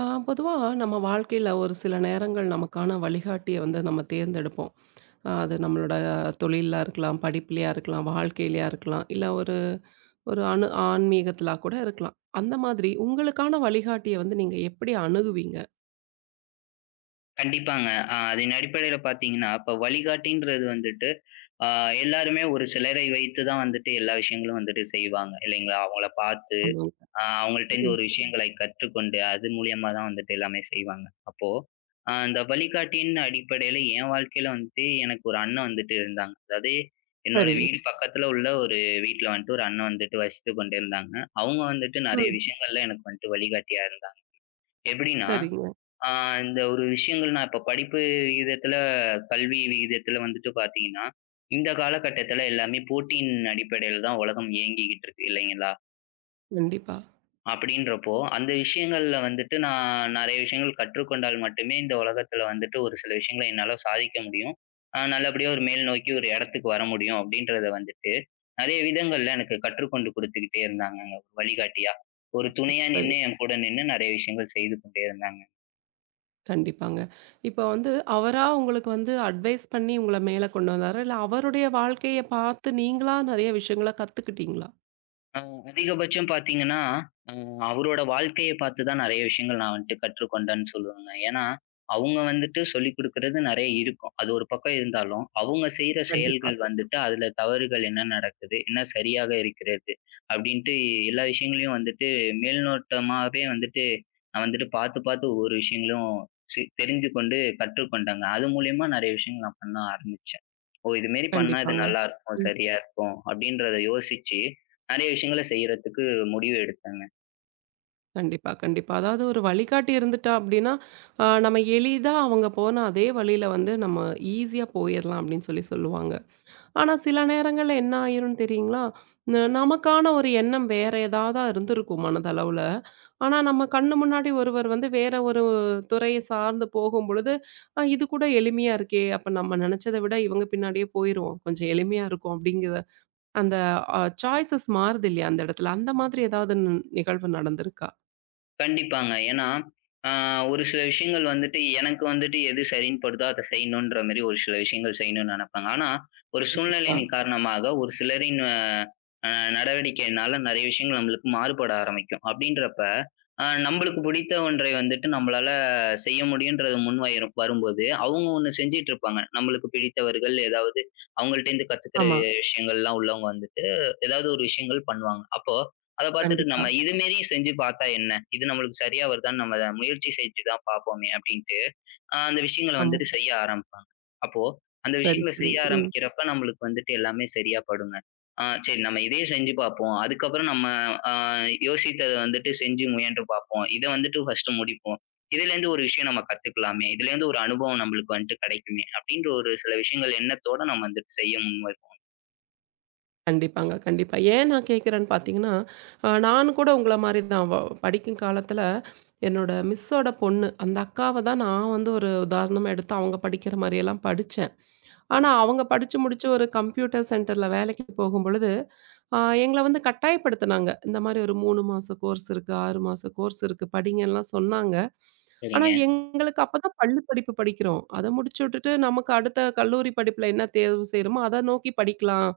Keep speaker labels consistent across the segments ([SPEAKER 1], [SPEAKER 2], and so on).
[SPEAKER 1] பொதுவாக நம்ம வாழ்க்கையில் ஒரு சில நேரங்கள் நமக்கான வழிகாட்டியை வந்து நம்ம தேர்ந்தெடுப்போம். அது நம்மளோட தொழிலாக இருக்கலாம், படிப்புலையாக இருக்கலாம், வாழ்க்கையிலையா இருக்கலாம், இல்லை ஒரு ஒரு அணு ஆன்மீகத்திலா கூட இருக்கலாம். அந்த மாதிரி உங்களுக்கான வழிகாட்டியை வந்து நீங்கள் எப்படி அணுகுவீங்க?
[SPEAKER 2] கண்டிப்பாங்க. அதன் அடிப்படையில பார்த்தீங்கன்னா, இப்ப வழிகாட்டின்றது வந்துட்டு, அ எல்லாருமே ஒரு சிலரை வைத்து தான் வந்துட்டு எல்லா விஷயங்களும் வந்துட்டு செய்வாங்க. இல்லைங்களா? அவங்கள பார்த்து,
[SPEAKER 1] ஆமாங்க.
[SPEAKER 2] அவங்கள்ட்டேருந்து
[SPEAKER 1] ம்,
[SPEAKER 2] ஒரு விஷயங்களை கற்றுக்கொண்டு, அது மூலியமா தான் வந்துட்டு எல்லாமே செய்வாங்க. அப்போ, அந்த வழிகாட்டியின் அடிப்படையில என் வாழ்க்கையில வந்துட்டு எனக்கு ஒரு அண்ணன் வந்துட்டு இருந்தாங்க. அதாவது என்னோட
[SPEAKER 1] சரி.
[SPEAKER 2] வீடு பக்கத்துல உள்ள ஒரு வீட்ல வந்துட்டு ஒரு அண்ணன் வந்துட்டு வசித்துக் கொண்டிருந்தாங்க. அவங்க வந்துட்டு நெறைய
[SPEAKER 1] ம்,
[SPEAKER 2] விஷயங்கள்ல எனக்கு வந்துட்டு வழிகாட்டியா இருந்தாங்க. எப்படின்னா
[SPEAKER 1] சரிங்க.
[SPEAKER 2] ஆ இந்த ஒரு விஷயங்கள் நான் இப்ப படிப்பு விகிதத்துல, கல்வி விகிதத்துல வந்துட்டு பார்த்தீங்கன்னா, இந்த காலகட்டத்துல எல்லாமே போட்டியின் அடிப்படையில தான் உலகம் இயங்கிக்கிட்டு இருக்கு இல்லைங்களா?
[SPEAKER 1] கண்டிப்பா.
[SPEAKER 2] அப்படின்றப்போ, அந்த விஷயங்கள்ல வந்துட்டு நான் நெறைய விஷயங்கள் கற்றுக்கொண்டால் மட்டுமே இந்த உலகத்துல வந்துட்டு ஒரு சில விஷயங்கள என்னால சாதிக்க முடியும். நல்லபடியா ஒரு மேல் நோக்கி ஒரு இடத்துக்கு வர முடியும் அப்படின்றத வந்துட்டு, நெறைய விதங்கள்ல எனக்கு கற்றுக்கொண்டு குடுத்துக்கிட்டே இருந்தாங்கங்க, ஒரு வழிகாட்டியா. ஒரு துணையா
[SPEAKER 1] சரி.
[SPEAKER 2] நின்னு என் கூட நின்னு நெறைய விஷயங்கள் செய்து கொண்டே இருந்தாங்க.
[SPEAKER 1] கண்டிப்பாங்க. இப்போ வந்து அவரா உங்களுக்கு வந்து அட்வைஸ் பண்ணி உங்களை மேலே கொண்டு வந்தாரா, இல்லை அவருடைய வாழ்க்கையை பார்த்து நீங்களா நிறைய விஷயங்களை கற்றுக்கிட்டீங்களா?
[SPEAKER 2] அ அதிகபட்சம் பார்த்தீங்கன்னா, அ அவரோட வாழ்க்கைய பார்த்து தான் நெறைய விஷயங்கள் நான் வந்துட்டு கற்றுக்கொண்டேன்னு சொல்லுவேங்க. ஏன்னா, அவங்க வந்துட்டு சொல்லிக் குடுக்குறது நெறைய இருக்கும். அது ஒரு பக்கம் இருந்தாலும், அவங்க செய்ற
[SPEAKER 1] கண்டிப்பா.
[SPEAKER 2] செயல்கள் வந்துட்டு அதுல தவறுகள் என்ன நடக்குது? என்ன சரியாக இருக்கிறது? அப்டின்ட்டு எல்லா விஷயங்களையும் வந்துட்டு மேல்நோட்டமாவே வந்துட்டு நான் வந்துட்டு பார்த்து, பார்த்து ஒவ்வொரு விஷயங்களும் தெரிந்து கொண்டு கற்றுக்கொண்டேங்க. அது மூலியமா நெறைய விஷயங்கள் நான் பண்ண ஆரம்பிச்சேன். ஓ! இதுமாரி பண்ணா இது
[SPEAKER 1] கண்டிப்பாங்க.
[SPEAKER 2] நல்லாருக்கும்,
[SPEAKER 1] ம்.
[SPEAKER 2] சரியா இருக்கும் அப்டின்றத யோசிச்சு நெறைய விஷயங்கள செய்யறதுக்கு முடிவு எடுத்தேங்க.
[SPEAKER 1] கண்டிப்பா, கண்டிப்பா. அதாவது ஒரு வழிகாட்டி இருந்துட்டா அப்டின்னா, நம்ம எளிதா அவங்க போன அதே வழியில வந்து நம்ம ஈஸியா போயிரலாம் அப்டின்னு சொல்லி சொல்லுவாங்க. ஆனா சில நேரங்கள்ல என்ன ஆயிரும்னு தெரியுங்களா? நமக்கான ஒரு எண்ணம் வேற ஏதாவதா இருந்திருக்கும் மனதளவுல. ஆனா நம்ம கண்ணு முன்னாடி ஒருவர் வந்து வேற ஒரு துறைய சார்ந்து போகும்பொழுது, இது கூட எளிமையா இருக்கே! அப்ப நம்ம நெனச்சத விட இவங்க பின்னாடியே போயிருவோம், கொஞ்சம் எளிமையா இருக்கும் அப்டிங்கிற அந்த சாய்ஸஸ் மாறுது இல்லையா அந்த இடத்துல. அந்த மாதிரி ஏதாவது நிகழ்வு நடந்திருக்கா?
[SPEAKER 2] கண்டிப்பாங்க. ஏன்னா, ஆ ஒரு சில விஷயங்கள் வந்துட்டு எனக்கு வந்துட்டு எது சரின்னு படுதோ அத செய்யணுன்ற மாரி ஒரு சில விஷயங்கள் செய்யணும்னு நெனப்பேங்க. ஆனா, ஒரு
[SPEAKER 1] கண்டிப்பா.
[SPEAKER 2] சூழ்நிலையின் காரணமாக ஒரு சிலரின் அ அ நடவடிக்கையினால நெறைய விஷயங்கள் நம்மளுக்கு மாறுபட ஆரம்பிக்கும். அப்படின்றப்ப, நம்பளுக்கு பிடித்த ஒன்றை வந்துட்டு நம்மளால செய்ய முடியுன்றது முன் வயிறு வரும்போது, அவங்க ஒண்ணு செஞ்சுட்டு இருப்பாங்க. நம்மளுக்கு பிடித்தவர்கள் ஏதாவது அவங்கள்ட்டேருந்து கத்துக்கிற
[SPEAKER 1] ஆமா.
[SPEAKER 2] விஷயங்கள்லாம் உள்ளவங்க வந்துட்டு ஏதாவது ஒரு விஷயங்கள் பண்ணுவாங்க. அப்போ அத பாத்துட்டு
[SPEAKER 1] கண்டிப்பா.
[SPEAKER 2] நம்ம இது மாரி செஞ்சு பாத்தா என்ன? இது நம்மளுக்கு சரியா வருதான்னு நம்ம அதை முயற்சி செஞ்சு தான் பாப்போமே அப்டின்ட்டு, அந்த விஷயங்கள
[SPEAKER 1] ஆமா.
[SPEAKER 2] வந்துட்டு செய்ய ஆரம்பிப்பாங்க. அப்போ அந்த
[SPEAKER 1] சரி,
[SPEAKER 2] விஷயங்கள
[SPEAKER 1] சரி.
[SPEAKER 2] செய்ய
[SPEAKER 1] ம்.
[SPEAKER 2] ஆரம்பிக்கிறப்ப நம்மளுக்கு வந்துட்டு எல்லாமே சரியா படுங்க. சரி நம்ம இதையே செஞ்சு பாப்போம். அதுக்கப்புறம் நம்ம அ யோசித்தத வந்துட்டு செஞ்சு முயன்று பாப்போம். இத வந்துட்டு ஃபர்ஸ்ட்டு முடிப்போம். இதுலேருந்து ஒரு விஷயம் நம்ம கத்துக்கலாமே! இதுலேருந்து ஒரு அனுபவம் நம்மளுக்கு வந்துட்டு கெடைக்குமே! அப்டின்ற ஒரு சில விஷயங்கள் எண்ணத்தோட நம்ம வந்துட்டு செய்ய முன்வைப்போம்.
[SPEAKER 1] கண்டிப்பாங்க, கண்டிப்பா. ஏன் நான் கேட்கிறேன்னு பார்த்தீங்கன்னா, நானும் கூட உங்கள மாரி தான் படிக்கும் காலத்துல என்னோட மிஸ்ஸோட பொண்ணு, அந்த அக்காவ தான் நான் வந்து ஒரு உதாரணமா எடுத்து அவங்க படிக்கிற மாரியெல்லாம் படிச்சேன். ஆனா,
[SPEAKER 2] ம்.
[SPEAKER 1] அவங்க படிச்சு முடிச்சு ஒரு கம்ப்யூட்டர் சென்டர்ல வேலைக்கு போகும்பொழுது, எங்கள வந்து கட்டாயப்படுத்துனாங்க. இந்த மாரி ஒரு 3 மாச கோர்ஸ் இருக்கு, 6 மாச கோர்ஸ் இருக்கு, படிங்கன்லாம் சொன்னாங்க. ஆனா,
[SPEAKER 2] சரிங்க.
[SPEAKER 1] எங்களுக்கு அப்ப தான் பள்ளி படிப்பு படிக்கிறோம். அத முடிச்சு விட்டுட்டு நமக்கு அடுத்த கல்லூரி படிப்புல என்ன தேர்வு செய்றோமோ, அத நோக்கி படிக்கலாம்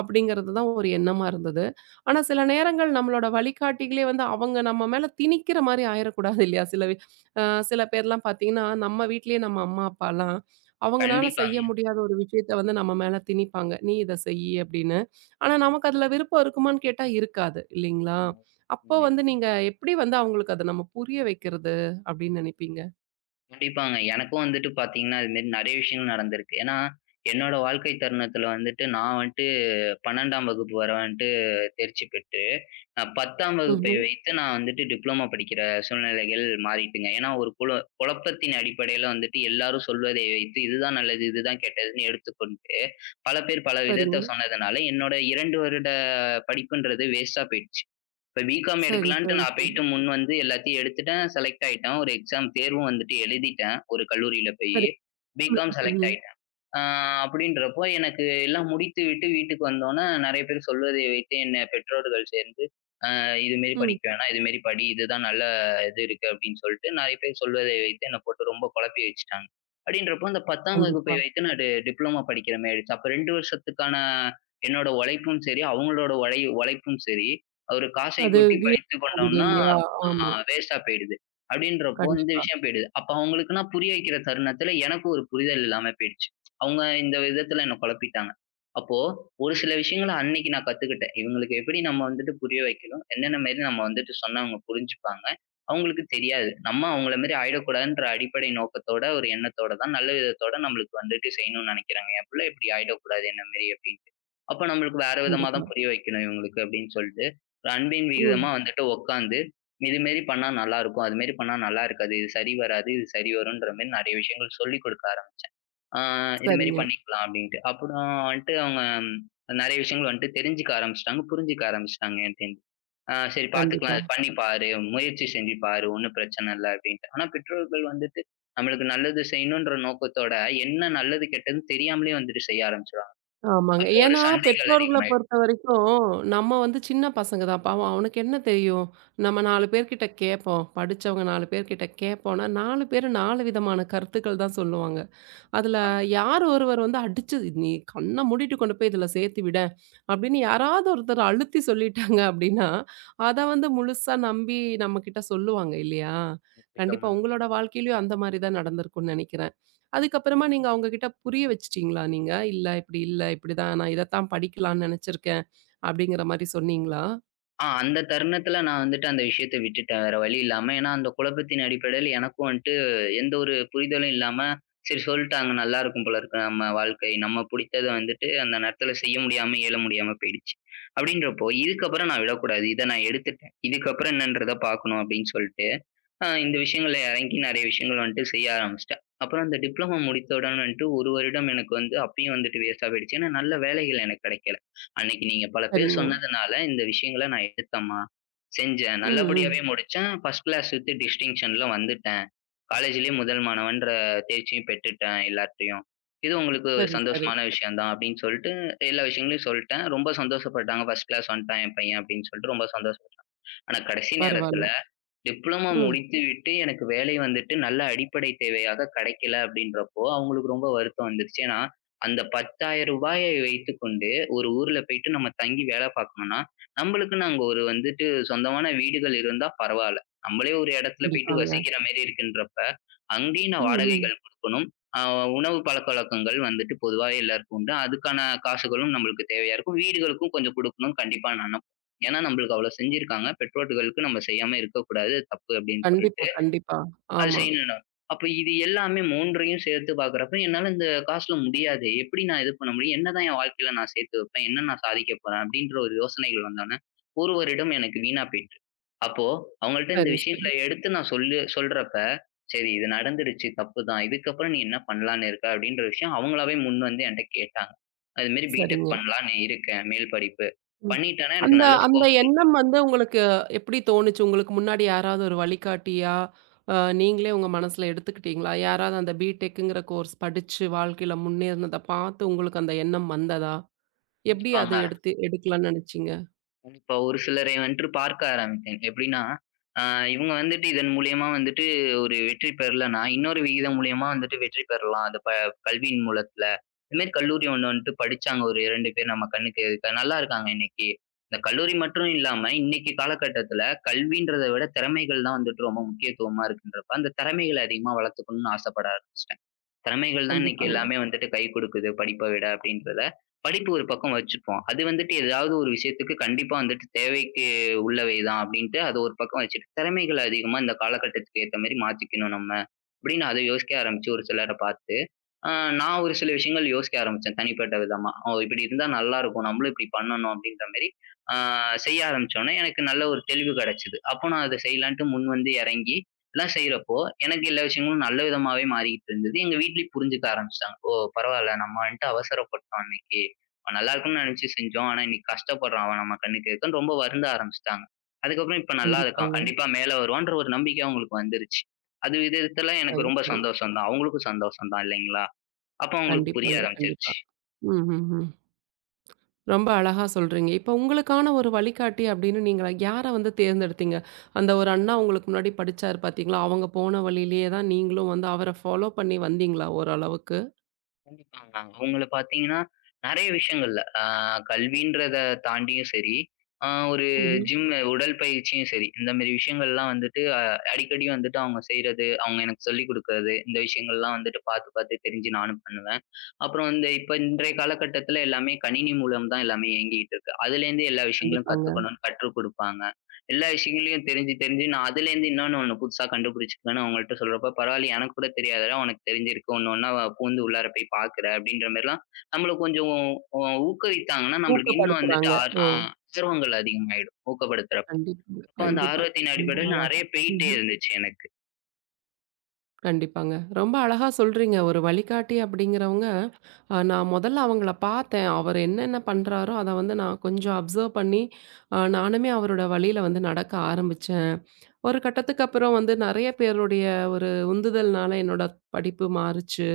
[SPEAKER 1] அப்படிங்கிறது தான் ஒரு எண்ணமா இருந்தது. ஆனா, சில நேரங்கள் நம்மளோட வழிகாட்டிகளே வந்து அவங்க நம்ம மேல திணிக்கிற மாரி ஆயிரக்கூடாது இல்லையா? சில வி அ சில பேர்லாம் பார்த்தீங்கன்னா, நம்ம வீட்லயே நம்ம அம்மா, அப்பாலாம் அவங்கனால செய்ய
[SPEAKER 2] கண்டிப்பாங்க.
[SPEAKER 1] முடியாத ஒரு விஷயத்த வந்து நம்ம மேல திணிப்பாங்க. "நீ இத செய்யி" அப்படின்னு. ஆனா நமக்கு அதுல விருப்பம் இருக்குமான்னு கேட்டா இருக்காது இல்லைங்களா?
[SPEAKER 2] உண்மை
[SPEAKER 1] அப்போ வந்து
[SPEAKER 2] உண்மைதான்.
[SPEAKER 1] நீங்க எப்படி வந்து அவங்களுக்கு அத நம்ம புரிய வைக்கிறது அப்படின்னு நினைப்பீங்க?
[SPEAKER 2] கண்டிப்பாங்க. எனக்கும் வந்துட்டு பார்த்தீங்கன்னா, இது மாரி நெறைய விஷயங்கள் நடந்திருக்கு. ஏன்னா, என்னோட வாழ்க்கை தருணத்தில வந்துட்டு நான் வந்துட்டு 12ஆம் வகுப்பு வர வந்துட்டு தேர்ச்சி பெற்று 10ஆம் வகுப்பை
[SPEAKER 1] ம்ஹ்ம்.
[SPEAKER 2] வைத்து நான் வந்துட்டு டிப்ளோமா படிக்கிற சூழ்நிலைகள் மாறிட்டுங்க. ஏன்னா, ஒரு குழப்பத்தின் அடிப்படையில வந்துட்டு எல்லாரும் சொல்வதை வைத்து இதுதான் நல்லது, இதுதான் கெட்டதுன்னு எடுத்துக்கொண்டு, பல பேர் பல
[SPEAKER 1] சரிங்க.
[SPEAKER 2] விதத்த சொன்னதுனால என்னோட 2 வருட படிப்புன்றது வேஸ்ட்டா போயிடுச்சு. இப்ப பிகாம்
[SPEAKER 1] சரி,
[SPEAKER 2] எடுக்கலான்ட்டு
[SPEAKER 1] சரி,
[SPEAKER 2] நான்
[SPEAKER 1] சரி.
[SPEAKER 2] போயிட்டு முன் வந்து எல்லாத்தையும் எடுத்துட்டேன். செலக்ட் ஆயிட்டேன். ஒரு எக்ஸாம் தேர்வும் வந்துட்டு எழுதிட்டேன். ஒரு கல்லூரியில போயி.
[SPEAKER 1] சரி. ம்,
[SPEAKER 2] பிகாம்
[SPEAKER 1] ம்,
[SPEAKER 2] செலக்ட்
[SPEAKER 1] ம்.
[SPEAKER 2] ஆயிட்டேன். ஆ அப்படின்றப்போ எனக்கு எல்லாம் முடித்துவிட்டு வீட்டுக்கு வந்தோனே, நெறைய பேர் சொல்வதை வைத்து என்ன பெற்றோர்கள் சேர்ந்து அ இதுமாரி
[SPEAKER 1] ம்,
[SPEAKER 2] படிக்க வேணாம். இதுமாரி படி. இதுதான் நல்ல இது இருக்கு அப்படின்னு சொல்லிட்டு நெறைய பேர் சொல்வதை வைத்து என்ன போட்டு ரொம்ப குழப்பி வச்சுட்டாங்க. அப்படின்றப்போ அந்த 10ஆம் வகுப்பை
[SPEAKER 1] கண்டிப்பா.
[SPEAKER 2] வைத்து நான் டிப்ளமோ படிக்கிற மாரி ஆயிடுச்சு. அப்ப 2 வருஷத்துக்கான என்னோட உழைப்பும் சரி, அவங்களோட உழைப்பும் சரி, ஒரு காசை
[SPEAKER 1] அது
[SPEAKER 2] கொட்டி
[SPEAKER 1] வீண்
[SPEAKER 2] படித்துக்
[SPEAKER 1] போகுது
[SPEAKER 2] கொண்டோம்னா,
[SPEAKER 1] இல்லையா? ஆமா.
[SPEAKER 2] வேஸ்ட்டா போயிடுது. அப்படின்றப்போ இந்த
[SPEAKER 1] கண்டிப்பா,
[SPEAKER 2] விஷயம் போயிடுது. அப்ப அவங்களுக்கு நான் புரிய வைக்கிற தருணத்தில எனக்கும் ஒரு புரிதல் இல்லாம போயிடுச்சு. அவங்க இந்த விதத்தில என்ன குழப்பிட்டாங்க. அப்போ ஒரு சில விஷயங்கள அன்னைக்கு நான் கத்துக்கிட்டேன். இவங்களுக்கு எப்படி நம்ம வந்துட்டு புரிய வைக்கணும், என்னென்ன மாரி நம்ம வந்துட்டு சொன்னா அவங்க புரிஞ்சுப்பாங்க. அவங்களுக்கு தெரியாது. நம்ம அவங்கள மாரி ஆயிடக்கூடாதுன்ற அடிப்படை நோக்கத்தோட, ஒரு எண்ணத்தோட தான் நல்ல விதத்தோட நம்மளுக்கு வந்துட்டு செய்யணும்னு நெனைக்கிறாங்க. என் பிள்ளை இப்படி ஆயிடக்கூடாது என்ன மாரி அப்டின்ட்டு. அப்ப நம்மளுக்கு வேற விதமா
[SPEAKER 1] கண்டிப்பா.
[SPEAKER 2] தான் புரிய வைக்கணும் இவங்களுக்கு அப்படின்னு சொல்ட்டு, ஒரு அன்பின்
[SPEAKER 1] ம்.
[SPEAKER 2] விகிதமா வந்துட்டு உட்காந்து, இது மாரி பண்ணா நல்லாருக்கும். அது மாரி பண்ணா நல்லா இருக்காது. இது சரி வராது. இது சரி வரும்ன்ற மாரி நெறைய விஷயங்கள் சொல்லிக் குடுக்க ஆரம்பிச்சேன். ஆ இது மாரி
[SPEAKER 1] சரிங்க.
[SPEAKER 2] பண்ணிக்கலாம் அப்படின்ட்டு. அப்புறம் வந்துட்டு அவங்க நெறைய விஷயங்கள் வந்துட்டு தெரிஞ்சுக்க ஆரம்பிச்சுட்டாங்க, புரிஞ்சுக்க ஆரம்பிச்சுட்டாங்க என்ட்டேருந்து. சரி பாத்துக்கலாம்.
[SPEAKER 1] கண்டிப்பா.
[SPEAKER 2] இது பண்ணி பாரு, முயற்சி செஞ்சு பாரு, ஒண்ணும் பிரச்சனை இல்ல அப்படின்ட்டு. ஆனா பெற்றோர்கள் வந்துட்டு நம்மளுக்கு நல்லது செய்யணுன்ற நோக்கத்தோட, என்ன நல்லது கெட்டதுன்னு தெரியாமலே வந்துட்டு செய்ய ஆரம்பிச்சுருவாங்க.
[SPEAKER 1] ஆமாங்க.
[SPEAKER 2] அப்போ ஒரு
[SPEAKER 1] ஏன்னா,
[SPEAKER 2] சண்டைகள்
[SPEAKER 1] பெற்றோர்கள
[SPEAKER 2] அதிகமாயிடும்.
[SPEAKER 1] பொறுத்தவரைக்கும், நம்ம வந்து சின்ன பசங்க தான் பாவம். அவனுக்கு என்ன தெரியும்? நம்ம 4
[SPEAKER 2] கண்டிப்பா.
[SPEAKER 1] பேர்கிட்ட கேட்போம். படிச்சவங்க 4 பேர்கிட்ட கேட்போம்னா, 4 பேரும் 4 விதமான கருத்துக்கள் தான் சொல்லுவாங்க. அதுல யார் ஒருவர் வந்து அடிச்சு "நீ கண்ண மூடிட்டு கொண்டு போய் இதுல சேர்த்து விடேன்" அப்படின்னு யாராவது ஒருத்தர் அழுத்தி சொல்லிட்டாங்க அப்படின்னா, அத வந்து முழுசா நம்பி நம்மகிட்ட சொல்லுவாங்க இல்லையா? கண்டிப்பா
[SPEAKER 2] வாங்க.
[SPEAKER 1] உங்களோட வாழ்க்கையிலயும் அந்த மாரி தான் நடந்திருக்கும்னு நெனைக்கிறேன். அதுக்கப்புறமா நீங்க அவங்க கிட்ட புரிய வச்சுட்டீங்களா நீங்க? "இல்ல இப்படி இல்ல, இப்படிதான் நான் இதத்தான் படிக்கலாம்னு நெனச்சிருக்கேன்" அப்படிங்கிற மாரி சொன்னீங்களா?
[SPEAKER 2] அந்த தருணத்துல நான் வந்துட்டு அந்த விஷயத்த விட்டுட்டேன். வேற வழி இல்லாம. ஏன்னா, அந்த குழப்பத்தின் அடிப்படையில எனக்கும் வந்துட்டு எந்த ஒரு புரிதலும் இல்லாம, சரி சொல்ட்டாங்க நல்லா இருக்கும் போல இருக்கு நம்ம வாழ்க்கை. நம்ம புடிச்சத வந்துட்டு அந்த நேரத்துல செய்ய முடியாம, இயல முடியாம போயிடுச்சு. அப்படின்றப்போ, இதுக்கப்புறம் நான் விடக்கூடாது. இத நான் எடுத்துட்டேன். இதுக்கப்புறம் என்னன்றத பார்க்கணும் அப்படின்னு சொல்ட்டு இந்த விஷயங்கள்ல இறங்கி நெறைய விஷயங்கள் வந்துட்டு செய்ய ஆரம்பிச்சுட்டேன். அப்புறம் அந்த டிப்ளமோ முடித்தவுடன் வந்துட்டு 1 வருடம் எனக்கு வந்து அப்பயும் வந்துட்டு வேஸ்ட்டா போயிடுச்சு. ஏன்னா, நல்ல வேலைகள் எனக்கு கிடைக்கல. அன்னைக்கு நீங்க பல பேர்
[SPEAKER 1] சரிங்க.
[SPEAKER 2] சொன்னதுனால இந்த விஷயங்கள நான் எடுத்தேம்மா, செஞ்சேன்.
[SPEAKER 1] ம், ம்.
[SPEAKER 2] நல்லபடியாவே முடிச்சேன். ஃபர்ஸ்ட் கிளாஸ் வித் டிஸ்டிங்ஷன்ல வந்துட்டேன். காலேஜ்லயே முதல் மாணவன்ற தேர்ச்சியும் பெற்றுட்டேன் எல்லார்ட்டயும். இது உங்களுக்கு ஒரு
[SPEAKER 1] சரி, சரி.
[SPEAKER 2] சந்தோஷமான விஷயம் தான் அப்படின்னு சொல்லிட்டு எல்லா விஷயங்களையும் சொல்ட்டேன். ரொம்ப சந்தோஷப்பட்டாங்க. ஃபர்ஸ்ட் கிளாஸ் வந்துட்டான் என் பையன் அப்படின்னு சொல்லிட்டு ரொம்ப சந்தோஷம். ஆனா கடைசி
[SPEAKER 1] பரவால்ல.
[SPEAKER 2] நேரத்துல டிப்ளமோ
[SPEAKER 1] ம்.
[SPEAKER 2] முடித்துவிட்டு எனக்கு வேலை வந்துட்டு நல்ல அடிப்படை தேவையாக கிடைக்கல அப்படின்றப்போ, அவங்களுக்கு ரொம்ப வருத்தம் வந்துருச்சு. ஏன்னா, அந்த ரூ. 10,000 வைத்துக்கொண்டு ஒரு ஊர்ல போயிட்டு நம்ம தங்கி வேலை பார்க்கணும்னா, நம்மளுக்குன்னு அங்க ஒரு வந்துட்டு சொந்தமான வீடுகள் இருந்தா பரவால்ல. நம்மளே ஒரு இடத்துல போயிட்டு
[SPEAKER 1] கண்டிப்பாங்க.
[SPEAKER 2] வசிக்கிற மாரி இருக்குன்றப்ப, அங்கேயும்
[SPEAKER 1] ம்,
[SPEAKER 2] நான்
[SPEAKER 1] ம்.
[SPEAKER 2] வாடகைகள் குடுக்கணும். அ உணவு பழக்கவழக்கங்கள் வந்துட்டு பொதுவாவே எல்லாருக்கும் உண்டு. அதுக்கான காசுகளும் நம்மளுக்கு தேவையா இருக்கும். வீடுகளுக்கும் கொஞ்சம் குடுக்கணும் கண்டிப்பா நான் ஏன்னா நம்மளுக்கு அவ்வளோ செஞ்சிருக்காங்க. பெற்றோர்களுக்கு நம்ம செய்யாம இருக்கக்கூடாது. தப்பு அப்படின்னு
[SPEAKER 1] கண்டிப்பா,
[SPEAKER 2] சொல்லிட்டு,
[SPEAKER 1] கண்டிப்பா.
[SPEAKER 2] அது
[SPEAKER 1] ஆமா.
[SPEAKER 2] செய்யணும்னாங்க. அப்ப இது எல்லாமே 3யும் சேர்த்து பார்க்குறப்ப, என்னால இந்த காசுல முடியாது. எப்படி நான் இது பண்ண முடியும்? என்னதான் என் வாழ்க்கையில நான் சேர்த்து வைப்பேன்? என்ன நான் சாதிக்க போறேன்? அப்படின்ற ஒரு யோசனைகள் வந்தோனே, ஒரு வருடம் எனக்கு வீணா போயிட்டு. அப்போ அவங்கள்ட்ட இந்த
[SPEAKER 1] சரி, சரி.
[SPEAKER 2] விஷயங்கள எடுத்து நான் சொல்றப்ப, "சரி இது நடந்துருச்சு. தப்புதான். இதுக்கப்புறம் நீ என்ன பண்ணலான்னு இருக்க?" அப்படின்ற விஷயம் அவங்களாவே முன் வந்து என்ட்ட கேட்டாங்க. அதுமாரி பிடெக்
[SPEAKER 1] சரிங்க.
[SPEAKER 2] பண்ணலான்னு இருக்கேன். மேல் படிப்பு.
[SPEAKER 1] ம்.
[SPEAKER 2] பண்ணிட்டேன்னா எனக்கு
[SPEAKER 1] அந்த
[SPEAKER 2] நல்ல
[SPEAKER 1] அந்த
[SPEAKER 2] ஸ்கோப்
[SPEAKER 1] எண்ணம் வந்து உங்களுக்கு எப்படி தோணுச்சு? உங்களுக்கு முன்னாடி யாராவது ஒரு வழிகாட்டியா, நீங்களே உங்க மனசுல எடுத்துக்கிட்டீங்களா? யாராவது அந்த பிடெக்குங்கிற கோர்ஸ் படிச்சு வாழ்க்கையில முன்னேறுனத பார்த்து உங்களுக்கு அந்த எண்ணம் வந்ததா? எப்படி அத
[SPEAKER 2] கண்டிப்பாங்க.
[SPEAKER 1] எடுத்து எடுக்கலாம்னு நெனச்சீங்க?
[SPEAKER 2] இப்போ ஒரு சிலரை வந்துட்டு பார்க்க ஆரம்பித்தேன். எப்படின்னா, அ இவங்க வந்துட்டு இதன் மூலியமா வந்துட்டு ஒரு வெற்றி பெறலன்னா, இன்னொரு விகிதம் மூலியமா வந்துட்டு வெற்றி பெறலாம். அந்த கல்வியின் மூலத்துல. இந்த மாரி கல்லூரி ஒண்ணு வந்துட்டு படிச்சாங்க ஒரு 2 பேர் நம்ம கண்ணுக்கு நல்லா இருக்காங்க இன்னைக்கு. இந்த கல்லூரி மட்டும் இல்லாம, இன்னைக்கு காலகட்டத்துல கல்வின்றத விட திறமைகள் தான் வந்துட்டு ரொம்ப முக்கியத்துவமா இருக்குன்றப்ப, அந்த திறமைகள அதிகமா வளர்த்துக்கணும்னு ஆசைப்பட ஆரம்பிச்சுட்டேன். திறமைகள் தான் இன்னைக்கு
[SPEAKER 1] கண்டிப்பாங்க,
[SPEAKER 2] எல்லாமே வந்துட்டு கை கொடுக்குது படிப்ப விட அப்படின்றத, படிப்பு ஒரு பக்கம் வச்சுப்போம். அது வந்துட்டு ஏதாவது ஒரு விஷயத்துக்கு கண்டிப்பா வந்துட்டு தேவைக்கு உள்ளவை தான் அப்படின்ட்டு அத ஒரு பக்கம் வச்சுட்டு, திறமைகள் அதிகமா இந்த காலகட்டத்துக்கு ஏத்த மாரி மாத்திக்கணும் நம்ம. அப்படின்னு அத யோசிக்க ஆரம்பிச்சு ஒரு சிலர பார்த்து ஆ நான் ஒரு சில விஷயங்கள் யோசிக்க ஆரம்பிச்சேன் தனிப்பட்ட விதமா. "ஓ! இப்படி இருந்தா நல்லாருக்கும். நம்மளும் இப்படி பண்ணணும்." அப்படின்ற மாரி ஆ செய்ய ஆரம்பிச்சோனே, எனக்கு நல்ல ஒரு தெளிவு கிடைச்சது. அப்போ நான் அத செய்யலான்ட்டு முன் வந்து இறங்கி, எல்லாம் செய்றப்போ, எனக்கு எல்லா விஷயங்களும் நல்ல விதமாவே மாறிக்கிட்டு இருந்தது. எங்க வீட்லயும் புரிஞ்சுக்க ஆரம்பிச்சுட்டாங்க. "ஓ! பரவால்ல நம்ம வந்துட்டு அவசரப்பட்டோம் அன்னைக்கு. அவன் நல்லாருக்கும்னு நெனச்சு செஞ்சோம். ஆனா இன்னைக்கு கஷ்டப்படுறான் அவன் நம்ம கண்ணுக்கு எதுக்குன்னு" ரொம்ப வருந்த ஆரம்பிச்சுட்டாங்க. அதுக்கப்புறம் இப்ப நல்லா இருக்கான்.
[SPEAKER 1] கண்டிப்பாங்க.
[SPEAKER 2] கண்டிப்பா மேல வருவான்ற ஒரு நம்பிக்கை அவங்களுக்கு வந்துருச்சு. அது விதத்துல எனக்கு
[SPEAKER 1] சரி,
[SPEAKER 2] ரொம்ப
[SPEAKER 1] சரி.
[SPEAKER 2] சந்தோஷம் தான். அவங்களுக்கும் சந்தோஷம் தான் இல்லைங்களா? அப்ப அவங்களுக்கு புரிய
[SPEAKER 1] கண்டிப்பாங்க, கண்டிப்பா.
[SPEAKER 2] ஆரம்பிச்சிருச்சு.
[SPEAKER 1] ம், ம், ம். ரொம்ப அழகா சொல்றீங்க. இப்ப உங்களுக்கான ஒரு வழிகாட்டி அப்படின்னு நீங்க யார வந்து தேர்ந்தெடுத்தீங்க? அந்த ஒரு அண்ணா உங்களுக்கு முன்னாடி படிச்சாரு, பார்த்தீங்களா? அவங்க போன வழியிலேயே தான் நீங்களும் வந்து அவர ஃபாலோ பண்ணி வந்தீங்களா ஓரளவுக்கு?
[SPEAKER 2] கண்டிப்பாங்க. அவங்கள பார்த்தீங்கன்னா, நெறைய விஷயங்கள்ல கல்வின்றத தாண்டியும் சரி, ஒரு
[SPEAKER 1] ம்ஹ்ம்.
[SPEAKER 2] ஜிம் உடல்பயிற்சியும் சரி, இந்த மாரி விஷயங்கள்லாம் வந்துட்டு அடிக்கடி வந்துட்டு அவங்க செய்றது, அவங்க எனக்கு சொல்லிக் குடுக்கறது, இந்த விஷயங்கள்லாம் வந்துட்டு பார்த்து, பார்த்து தெரிஞ்சு நானும் பண்ணுவேன். அப்புறம் இந்த இப்ப இன்றைய காலகட்டத்தில எல்லாமே கணினி மூலம் தான் எல்லாமே இயங்கிட்டு இருக்கு. அதுலேருந்து எல்லா விஷயங்களும்
[SPEAKER 1] கண்டிப்பாங்க.
[SPEAKER 2] கத்துக்கணும்னு கற்றுக் குடுப்பாங்க. எல்லா விஷயங்களையும் தெரிஞ்சு, தெரிஞ்சு நான் அதுலேருந்து இன்னொன்னு ஒண்ணு புதுசா கண்டுபிடிச்சுக்குவேன்னு அவங்கள்ட்ட சொல்றப்ப, "பரவாயில்லையே எனக்கு கூட தெரியாதுடா! உனக்கு தெரிஞ்சிருக்கு. ஒண்ணு ஒண்ணா பூந்து உள்ளார போய் பார்க்குற" அப்படின்ற மாரிலாம் நம்மள கொஞ்சம் ஊ ஊக்குவித்தாங்கன்னா, நம்மளுக்கு இன்னும் வந்துட்டு
[SPEAKER 1] ஊக்கப்படுத்துறாங்க. ஓ!
[SPEAKER 2] ஆர்வங்கள் அதிகமாயிடும், ஊக்கப்படுத்துறப்ப.
[SPEAKER 1] கண்டிப்பாங்க.
[SPEAKER 2] அப்ப அந்த
[SPEAKER 1] கண்டிப்பா.
[SPEAKER 2] ஆர்வத்தின்
[SPEAKER 1] ரொம்ப
[SPEAKER 2] அடிப்படையில
[SPEAKER 1] அழகா.
[SPEAKER 2] நெறைய போயிட்டே
[SPEAKER 1] ம்ஹ்ம்.
[SPEAKER 2] இருந்துச்சு எனக்கு.
[SPEAKER 1] கண்டிப்பாங்க. ரொம்ப அழகா சொல்றீங்க. ஒரு வழிகாட்டி அப்படிங்கிறவங்க, நான் முதல்ல அவங்கள பார்த்தேன். அவர் என்னென்ன பண்றாரோ, அத வந்து நான் கொஞ்சம் அப்சர்வ் பண்ணி, நானுமே அவரோட வழியில வந்து நடக்க ஆரம்பிச்சேன். ஒரு கட்டத்துக்கு அப்புறம் வந்து நெறைய பேருடைய ஒரு உந்துதல்னால என்னோட படிப்பு மாறுச்சு.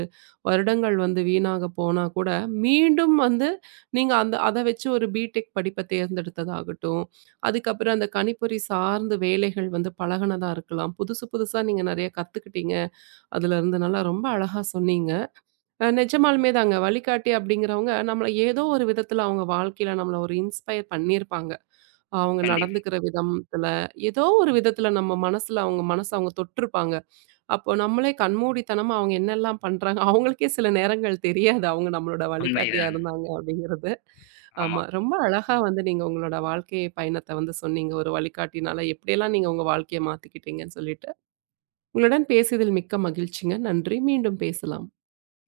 [SPEAKER 1] வருடங்கள் வந்து வீணாக போனா கூட, மீண்டும் வந்து நீங்க அந்த அத வச்சு ஒரு பிடெக் படிப்ப தேர்ந்தெடுத்ததாகட்டும், அதுக்கப்புறம் அந்த கணிப்பொறி சார்ந்த வேலைகள் வந்து பழகுனதா இருக்கலாம். புதுசு புதுசா நீங்க நெறைய கத்துக்கிட்டீங்க. அதுலருந்து நல்லா ரொம்ப அழகா சொன்னீங்க. நிஜமாலுமே தாங்க. வழிகாட்டி அப்படிங்கிறவங்க, நம்மள ஏதோ ஒரு விதத்தில அவங்க வாழ்க்கையில நம்மள ஒரு இன்ஸ்பயர் பண்ணியிருப்பாங்க. அவங்க
[SPEAKER 2] கண்டிப்பா.
[SPEAKER 1] நடந்துக்கிற விதத்துல, ஏதோ ஒரு விதத்துல நம்ம மனசுல அவங்க மனச அவங்க தொட்டிருப்பாங்க. அப்போ நம்மளே கண்மூடித்தனமா அவங்க என்னெல்லாம் பண்றாங்க, அவங்களுக்கே சில நேரங்கள் தெரியாது அவங்க நம்மளோட வழிகாட்டியா
[SPEAKER 2] உண்மைதாங்க.
[SPEAKER 1] இருந்தாங்க அப்படிங்கிறது.
[SPEAKER 2] ஆமா.
[SPEAKER 1] ஆமா. ரொம்ப அழகா வந்து நீங்க உங்களோட வாழ்க்கை பயணத்த வந்து சொன்னீங்க, ஒரு வழிகாட்டினால எப்படியெல்லாம் நீங்க உங்க வாழ்க்கைய மாத்திக்கிட்டீங்கன்னு சொல்லிட்டு. உங்களுடன் பேசியதில் மிக்க மகிழ்ச்சிங்க. நன்றி. மீண்டும் பேசலாம்.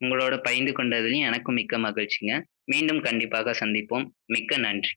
[SPEAKER 2] உங்களோட பகிர்ந்து கொண்டதிலும் எனக்கும் மிக்க மகிழ்ச்சிங்க. மீண்டும் கண்டிப்பாக சந்திப்போம். மிக்க நன்றி.